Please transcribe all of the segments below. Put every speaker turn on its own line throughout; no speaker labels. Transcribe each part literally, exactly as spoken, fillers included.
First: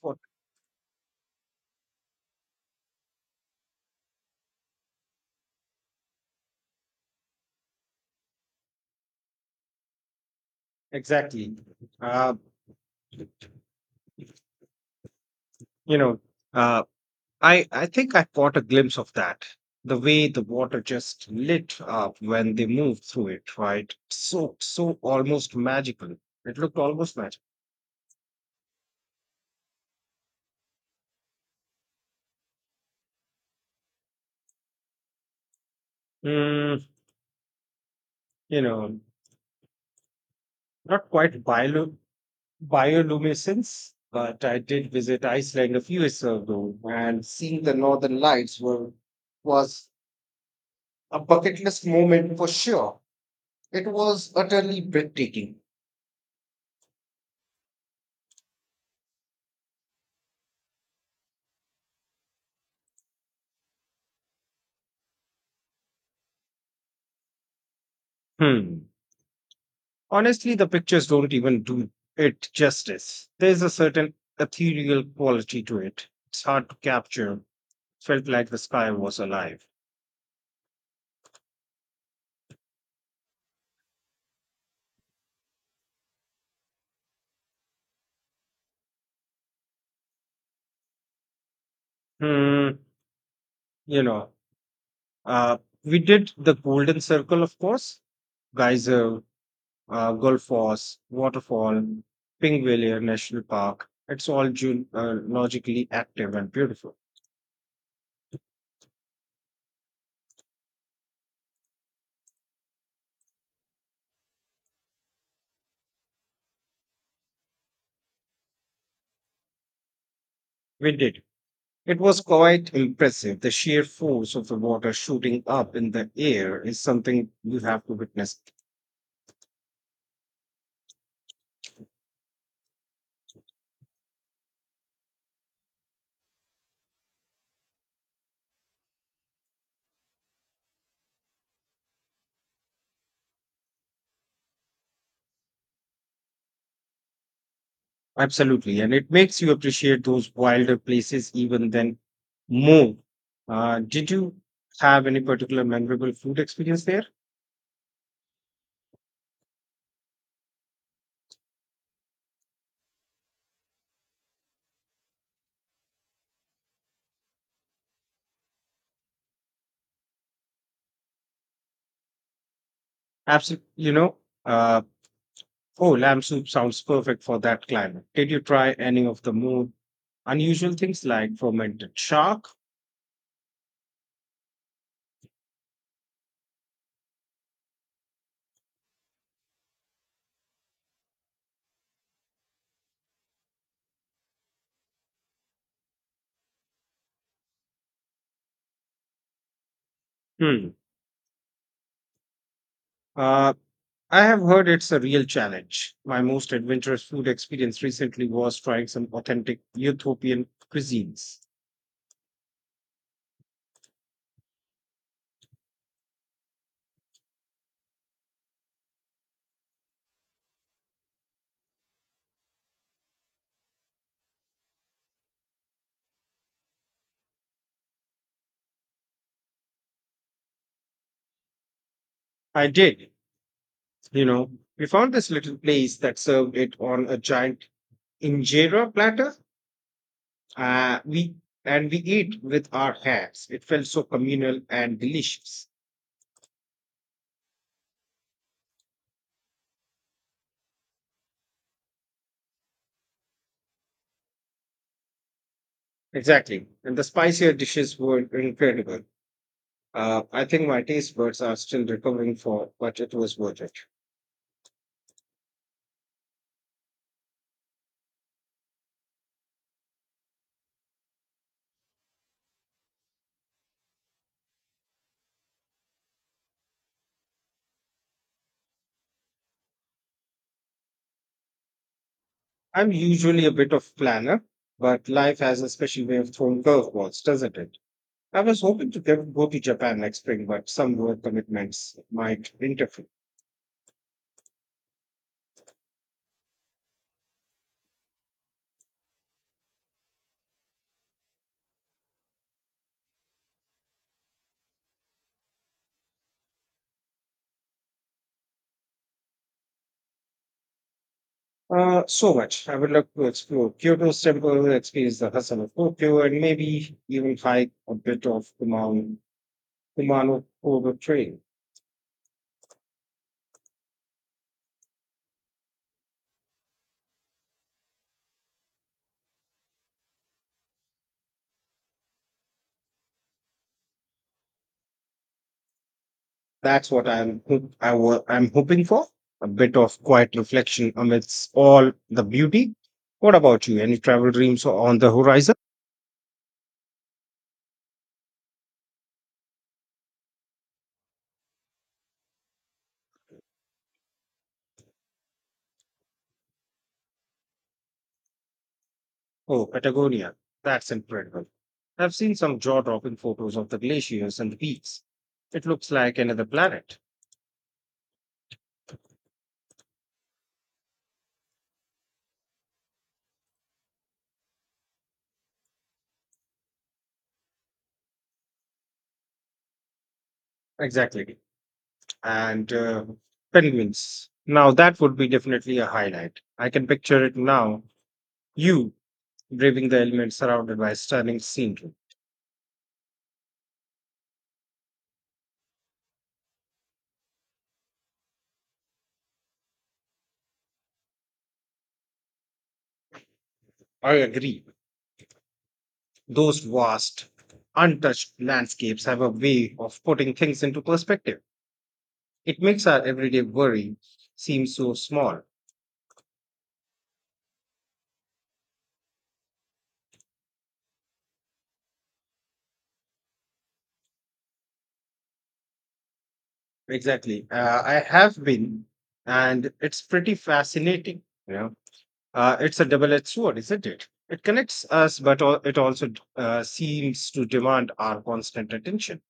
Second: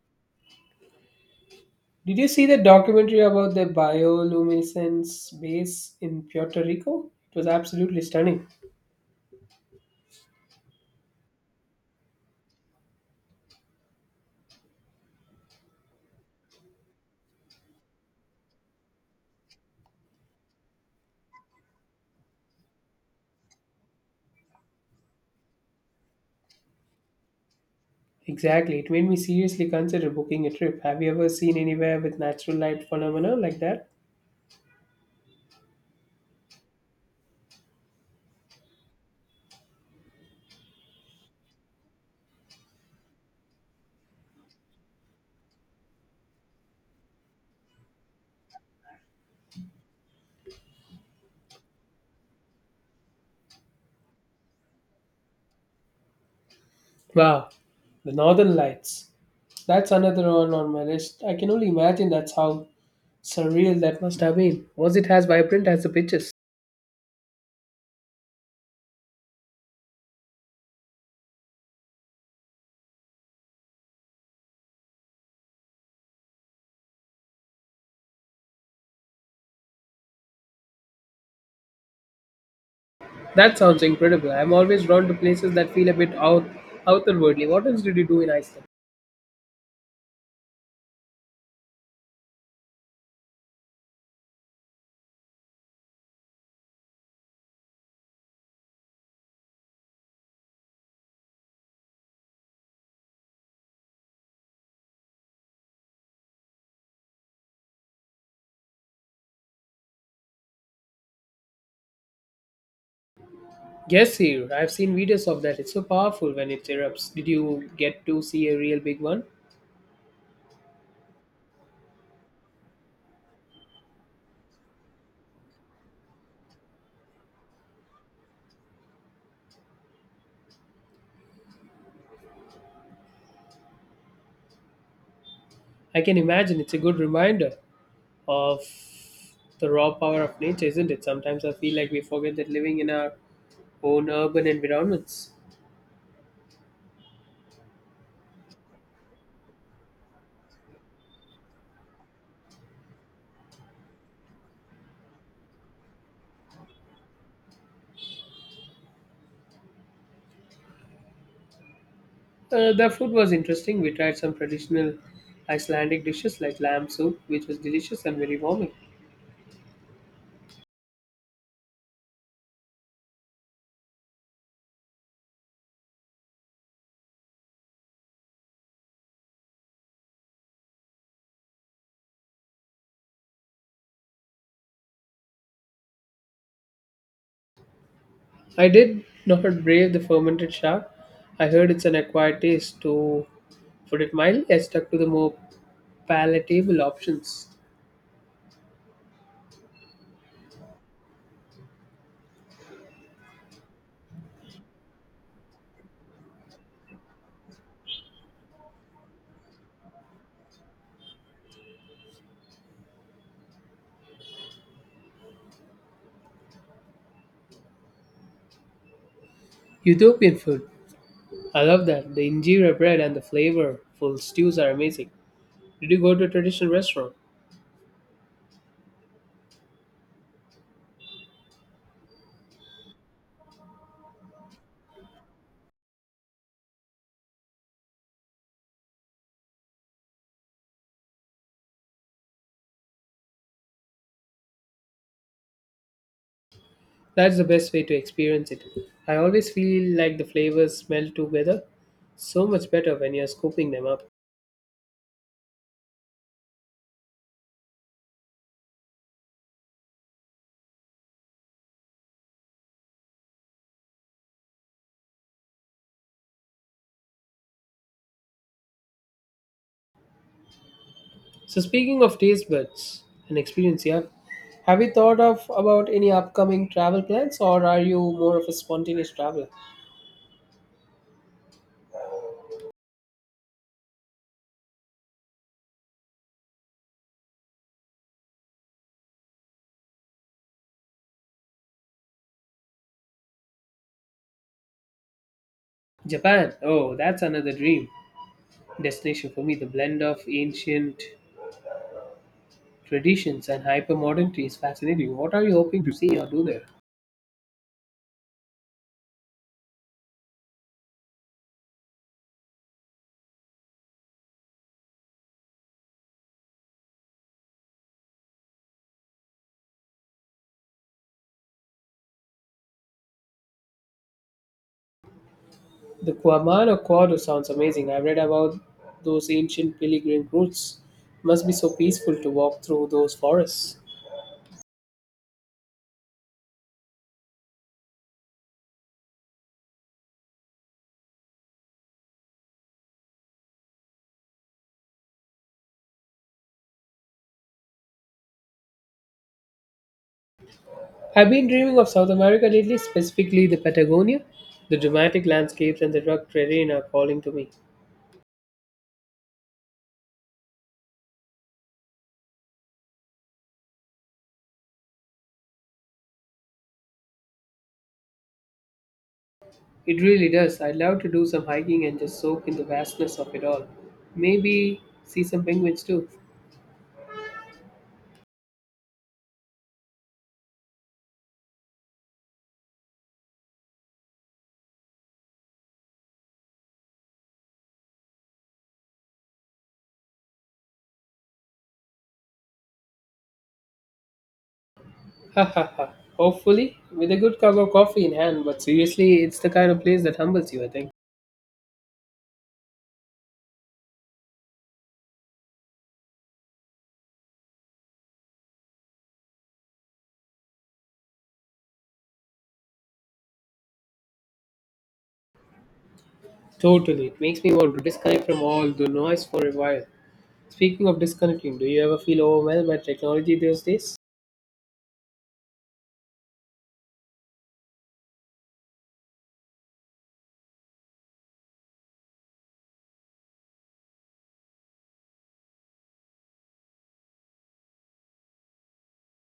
What-
Did you see the documentary about the bioluminescence base in Puerto Rico? It was absolutely stunning.
Exactly. Uh, you know, uh, I I think I caught a glimpse of that. The way the water just lit up when they moved through it, right? So so almost magical. It looked almost magical.
Exactly. It made me seriously consider booking a trip. Have you ever seen anywhere with natural light phenomena like that?
Mm, you know, Not quite biolu bioluminescence, but I did visit Iceland a few years ago, and seeing the northern lights were was a bucket list moment for sure. It was utterly breathtaking.
Wow. The Northern Lights. That's another one on my list. I can only imagine that's how surreal that must have been. Was it as vibrant as the pictures?
Hmm. Honestly, the pictures don't even do it justice. There's a certain ethereal quality to it. It's hard to capture. Felt like the sky was alive.
That sounds incredible. I'm always drawn to places that feel a bit out outerwardly. What else did you do in Iceland?
Hmm, you know, uh, we did the Golden Circle, of course. Geyser, uh, Gulf Force, Waterfall, Pingvalier National Park. It's all geologically active and beautiful.
Yes, here. I've seen videos of that. It's so powerful when it erupts. Did you get to see a real big one?
We did. It was quite impressive. The sheer force of the water shooting up in the air is something you have to witness.
I can imagine it's a good reminder of the raw power of nature, isn't it? Sometimes I feel like we forget that living in our own urban environments.
Absolutely. And it makes you appreciate those wilder places even then more. Uh, did you have any particular memorable food experience there?
Uh, the food was interesting. We tried some traditional Icelandic dishes like lamb soup, which was delicious and very warming.
Absolutely. You know, uh, oh, lamb soup sounds perfect for that climate. Did you try any of the more unusual things like fermented shark?
I did not brave the fermented shark. I heard it's an acquired taste, to put it mildly. I stuck to the more palatable options.
Hmm. Uh, I have heard it's a real challenge. My most adventurous food experience recently was trying some authentic Ethiopian cuisines.
Ethiopian food. I love that. The injera bread and the flavorful stews are amazing. Did you go to a traditional restaurant?
I did. You know, we found this little place that served it on a giant injera platter. Uh, we and we eat with our hands. It felt so communal and delicious.
That's the best way to experience it. I always feel like the flavors smell together so much better when you're scooping them up.
Exactly, and the spicier dishes were incredible. Uh, I think my taste buds are still recovering for, but it was worth it.
So speaking of taste buds and experience, yeah, have you thought of about any upcoming travel plans, or are you more of a spontaneous traveler?
I'm usually a bit of planner, but life has a special way of throwing curveballs, doesn't it? I was hoping to get, go to Japan next spring, but some work commitments might interfere.
Japan. Oh, that's another dream destination for me. The blend of ancient traditions and hyper modernity is fascinating. What are you hoping to see or do there?
Uh, so much. I would love to explore Kyoto's temple, experience the hustle of Tokyo, and maybe even hike a bit of Kumano, Kumano Kobe Trail.
The Kuamano Quarter sounds amazing. I've read about those ancient pilgrim routes. Must be so peaceful to walk through those forests.
That's what I'm ho- I wa- I'm hoping for. A bit of quiet reflection amidst all the beauty. What about you? Any travel dreams on the horizon?
I've been dreaming of South America lately, specifically the Patagonia. The dramatic landscapes and the rugged terrain are calling to me.
Oh, Patagonia. That's incredible. I've seen some jaw dropping photos of the glaciers and the peaks. It looks like another planet.
It really does. I'd love to do some hiking and just soak in the vastness of it all. Maybe see some penguins too.
Exactly. And uh, Penguins. Now, that would be definitely a highlight. I can picture it now. You braving the elements surrounded by stunning scenery.
Ha ha ha. Hopefully, with a good cup of coffee in hand, but seriously, it's the kind of place that humbles you, I think.
I agree. Those vast, untouched landscapes have a way of putting things into perspective. It makes our everyday worry seem so small.
Totally. It makes me want to disconnect from all the noise for a while. Speaking of disconnecting, do you ever feel overwhelmed by technology these days?
Exactly. Uh, I have been, and it's pretty fascinating. You know, uh, it's a double-edged sword, isn't it? It connects us, but al- it also d- uh, seems to demand our constant attention.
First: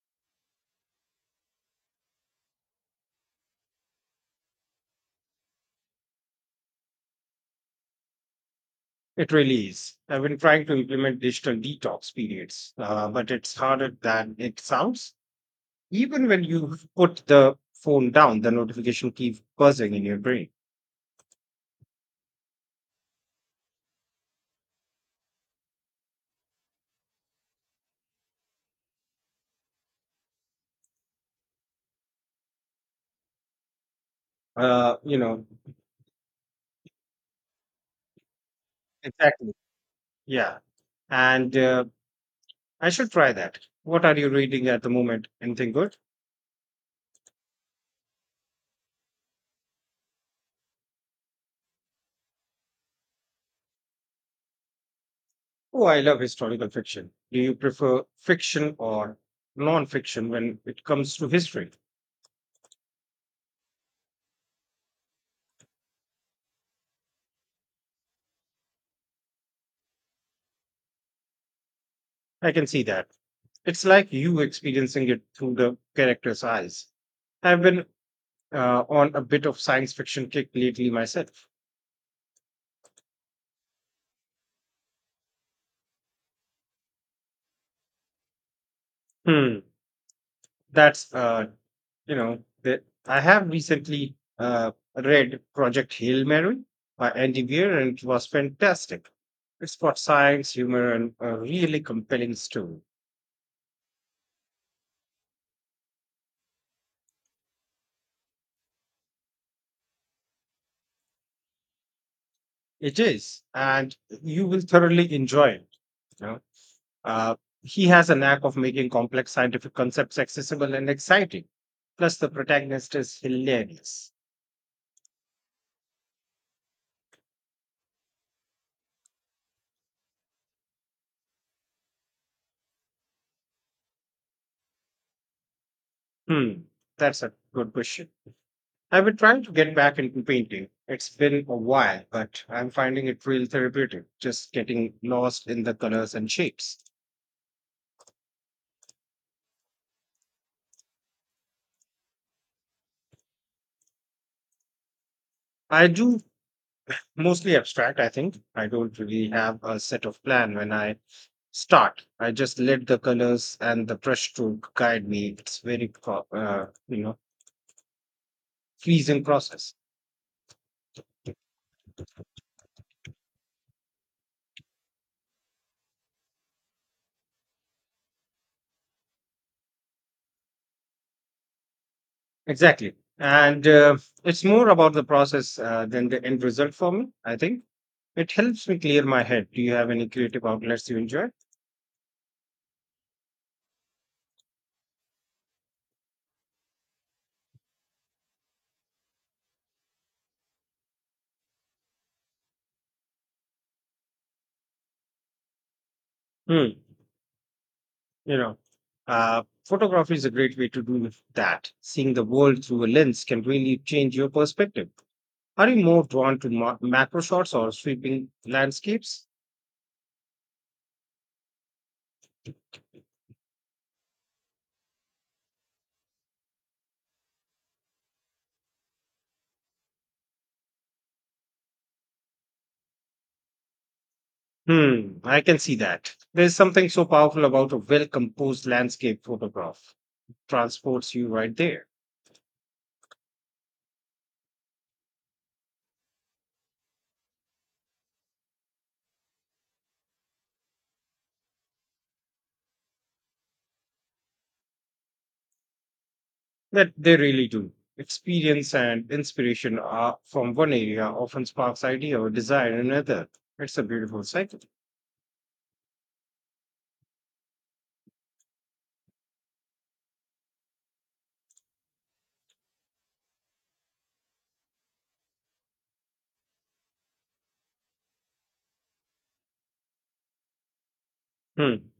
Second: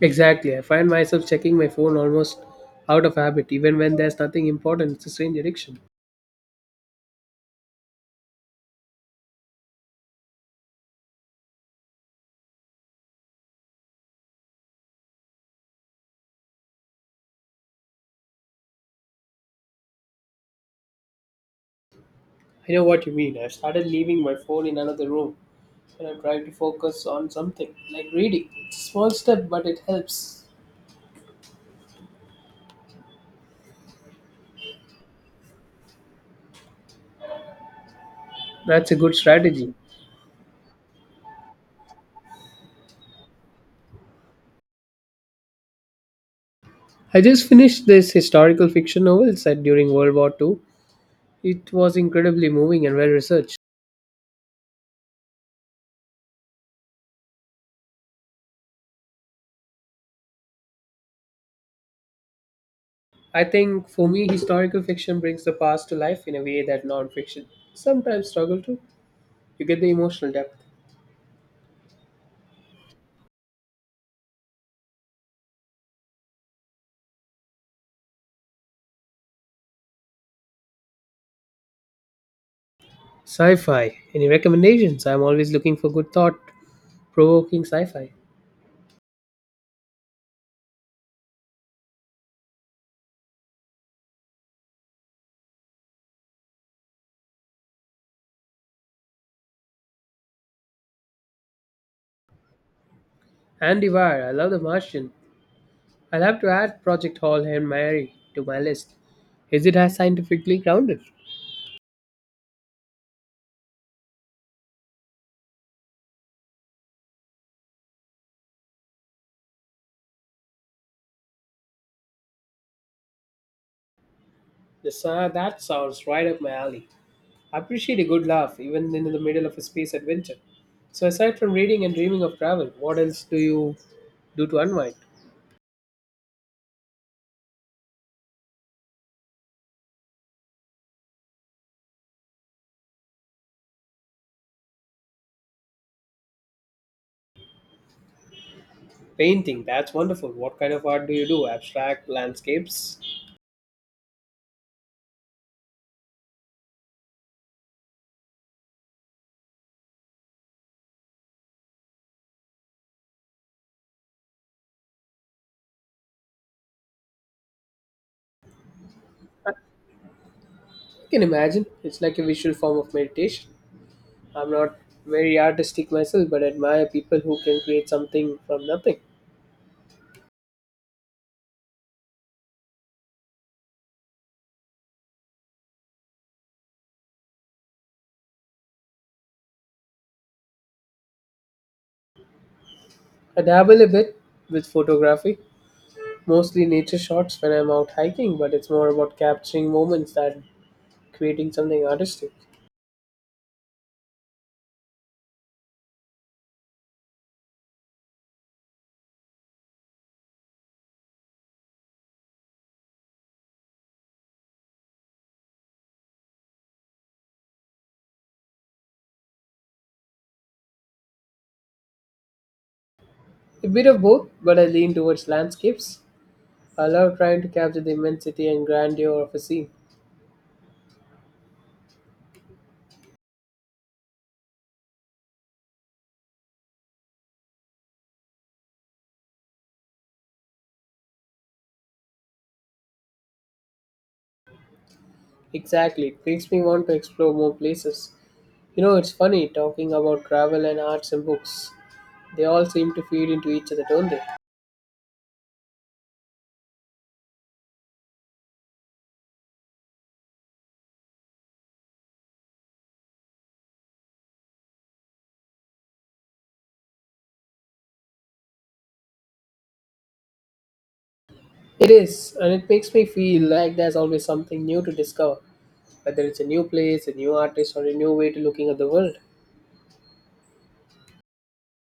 Exactly. I find myself checking my phone almost out of habit, even when there's nothing important. It's a strange addiction.
It really is. I've been trying to implement digital detox periods, uh, but it's harder than it sounds. Even when you put the phone down, the notification keeps buzzing in your brain.
I know what you mean. I've started leaving my phone in another room when I'm trying to focus on something, like reading. It's a small step, but it helps.
Uh, you know,
That's a good
exactly.
strategy.
Yeah. And uh, I should try that. What are you reading at the moment? Anything good?
I just finished this historical fiction novel set during World War two. It was incredibly moving and well researched.
Oh, I love historical fiction. Do you prefer fiction or non fiction when it comes to history?
I think for me, historical fiction brings the past to life in a way that non fiction sometimes struggle to. You get the emotional depth.
I can see that. It's like you experiencing it through the character's eyes. I've been uh, on a bit of science fiction kick lately myself.
Sci-fi. Any recommendations? I'm always looking for good thought-provoking sci-fi.
Hmm. That's a You know, that I have recently uh, read Project Hail Mary by Andy Weir, and it was fantastic. It's got science, humor, and a really compelling story.
Andy Weir, I love The Martian. I'll have to add Project Hall and Mary to my list. Is it as scientifically grounded?
It is, and you will thoroughly enjoy it. You know, uh, he has a knack of making complex scientific concepts accessible and exciting. Plus, the protagonist is hilarious.
The sa- that sounds right up my alley. I appreciate a good laugh, even in the middle of a space adventure. So aside from reading and dreaming of travel, what else do you do to unwind?
Hmm, that's a good question. I've been trying to get back into painting. It's been a while, but I'm finding it real therapeutic, just getting lost in the colors and shapes.
Painting, that's wonderful. What kind of art do you do? Abstract landscapes?
I do mostly abstract, I think. I don't really have a set of plan when I start. I just let the colors and the brush stroke guide me. It's very, pro- uh, you know, pleasing process.
I can imagine. It's like a visual form of meditation. I'm not very artistic myself, but admire people who can create something from nothing.
Exactly. And uh, It's more about the process uh, than the end result for me, I think. It helps me clear my head. Do you have any creative outlets you enjoy?
I dabble a bit with photography, mostly nature shots when I'm out hiking, but it's more about capturing moments than creating something artistic.
Hmm. You know, uh, Photography is a great way to do that. Seeing the world through a lens can really change your perspective. Are you more drawn to ma- macro shots or sweeping landscapes?
A bit of both, but I lean towards landscapes. I love trying to capture the immensity and grandeur of a scene.
Hmm, I can see that. There's something so powerful about a well composed landscape photograph. Transports you right there.
Exactly, it makes me want to explore more places. You know, it's funny talking about travel and arts and books. They all seem to feed into each other, don't they?
That they really do. Experience and inspiration are from one area often sparks idea or desire in another. It's a beautiful cycle.
It is, and it makes me feel like there's always something new to discover, whether it's a new place, a new artist, or a new way to looking at the world.
Hmm.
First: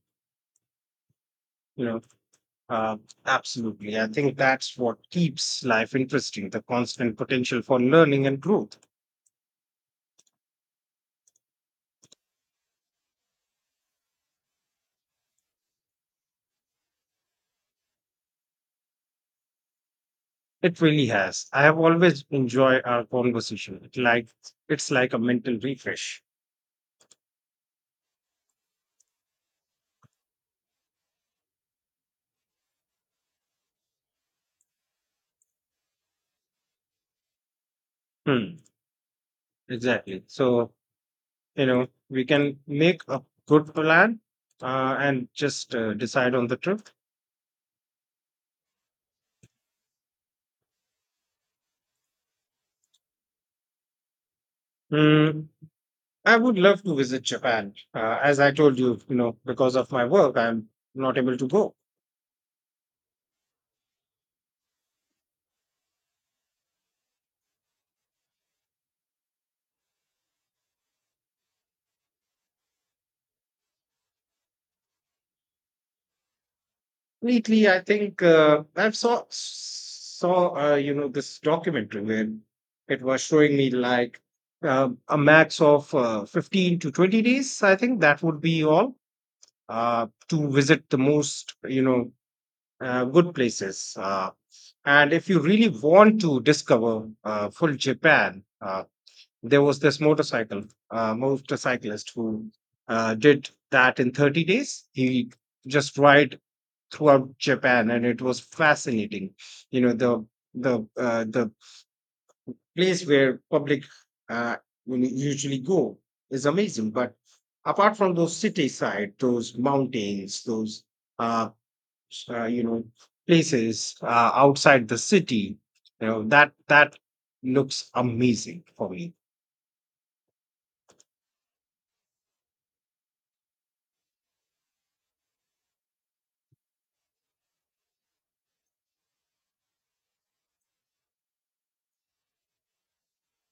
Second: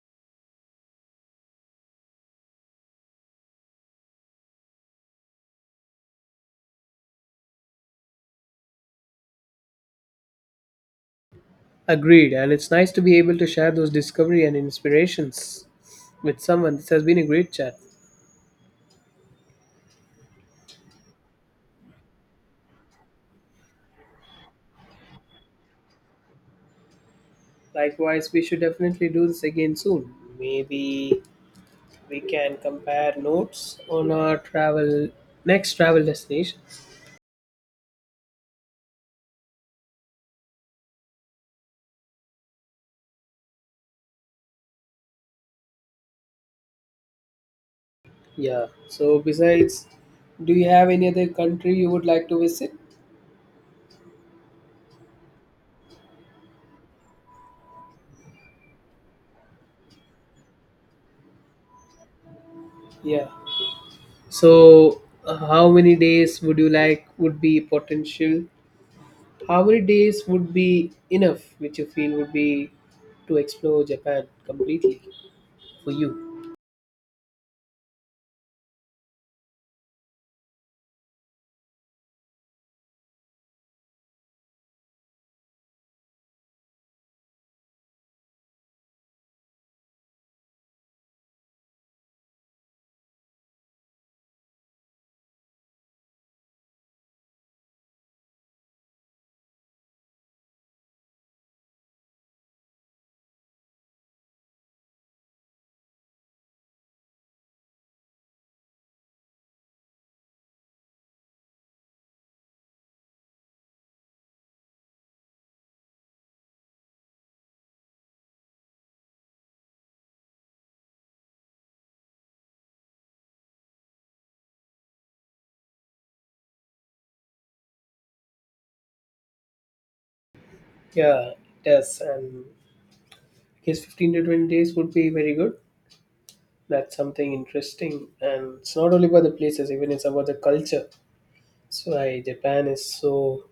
You know, uh, Absolutely. I think that's what keeps life interesting, the constant potential for learning and growth.
Agreed, and it's nice to be able to share those discovery and inspirations with someone. This has been a great chat.
It really has. I have always enjoyed our conversation. It like it's like a mental refresh.
Likewise, we should definitely do this again soon. Maybe we can compare notes on our travel next travel destination.
Hmm. Exactly. So, you know, we can make a good plan uh, and just uh, decide on the trip.
Yeah. So besides, do you have any other country you would like to visit?
Hmm. I would love to visit Japan. Uh, as I told you, you know, because of my work, I'm not able to go.
Yeah. So, uh, how many days would you like would be potential? How many days would be enough, which you feel would be to explore Japan completely for you?
Lately, I think uh, I've saw saw uh, you know, this documentary where it was showing me like uh, a max of uh, fifteen to twenty days. I think that would be all uh, to visit the most, you know, uh, good places. Uh, and if you really want to discover uh, full Japan, uh, there was this motorcycle uh, motorcyclist who uh, did that in thirty days. He just ride throughout japan, and it was fascinating, you know. The the uh, the place where public uh, will usually go is amazing, but apart from those city side, those mountains, those uh, uh, you know places uh, outside the city, you know, that that looks amazing for me.
Yeah, it does. And I guess fifteen to twenty days would be very good. That's something interesting. And it's not only about the places, even it's about the culture. That's why Japan is so,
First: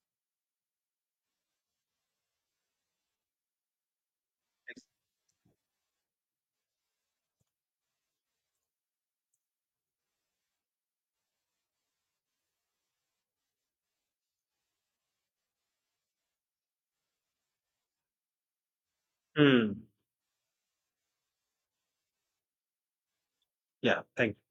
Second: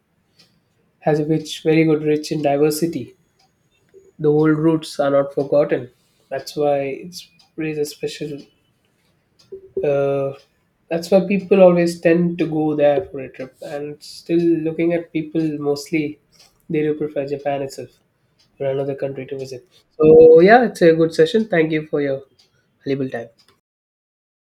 has a rich, very good, rich in diversity. The old roots are not forgotten. That's why it's really special. Uh, that's why people always tend to go there for a trip. And still looking at people, mostly they do prefer Japan itself or another country to visit.
Hmm.
So yeah, it's a good session. Thank you for your valuable time.
Yeah, thank you.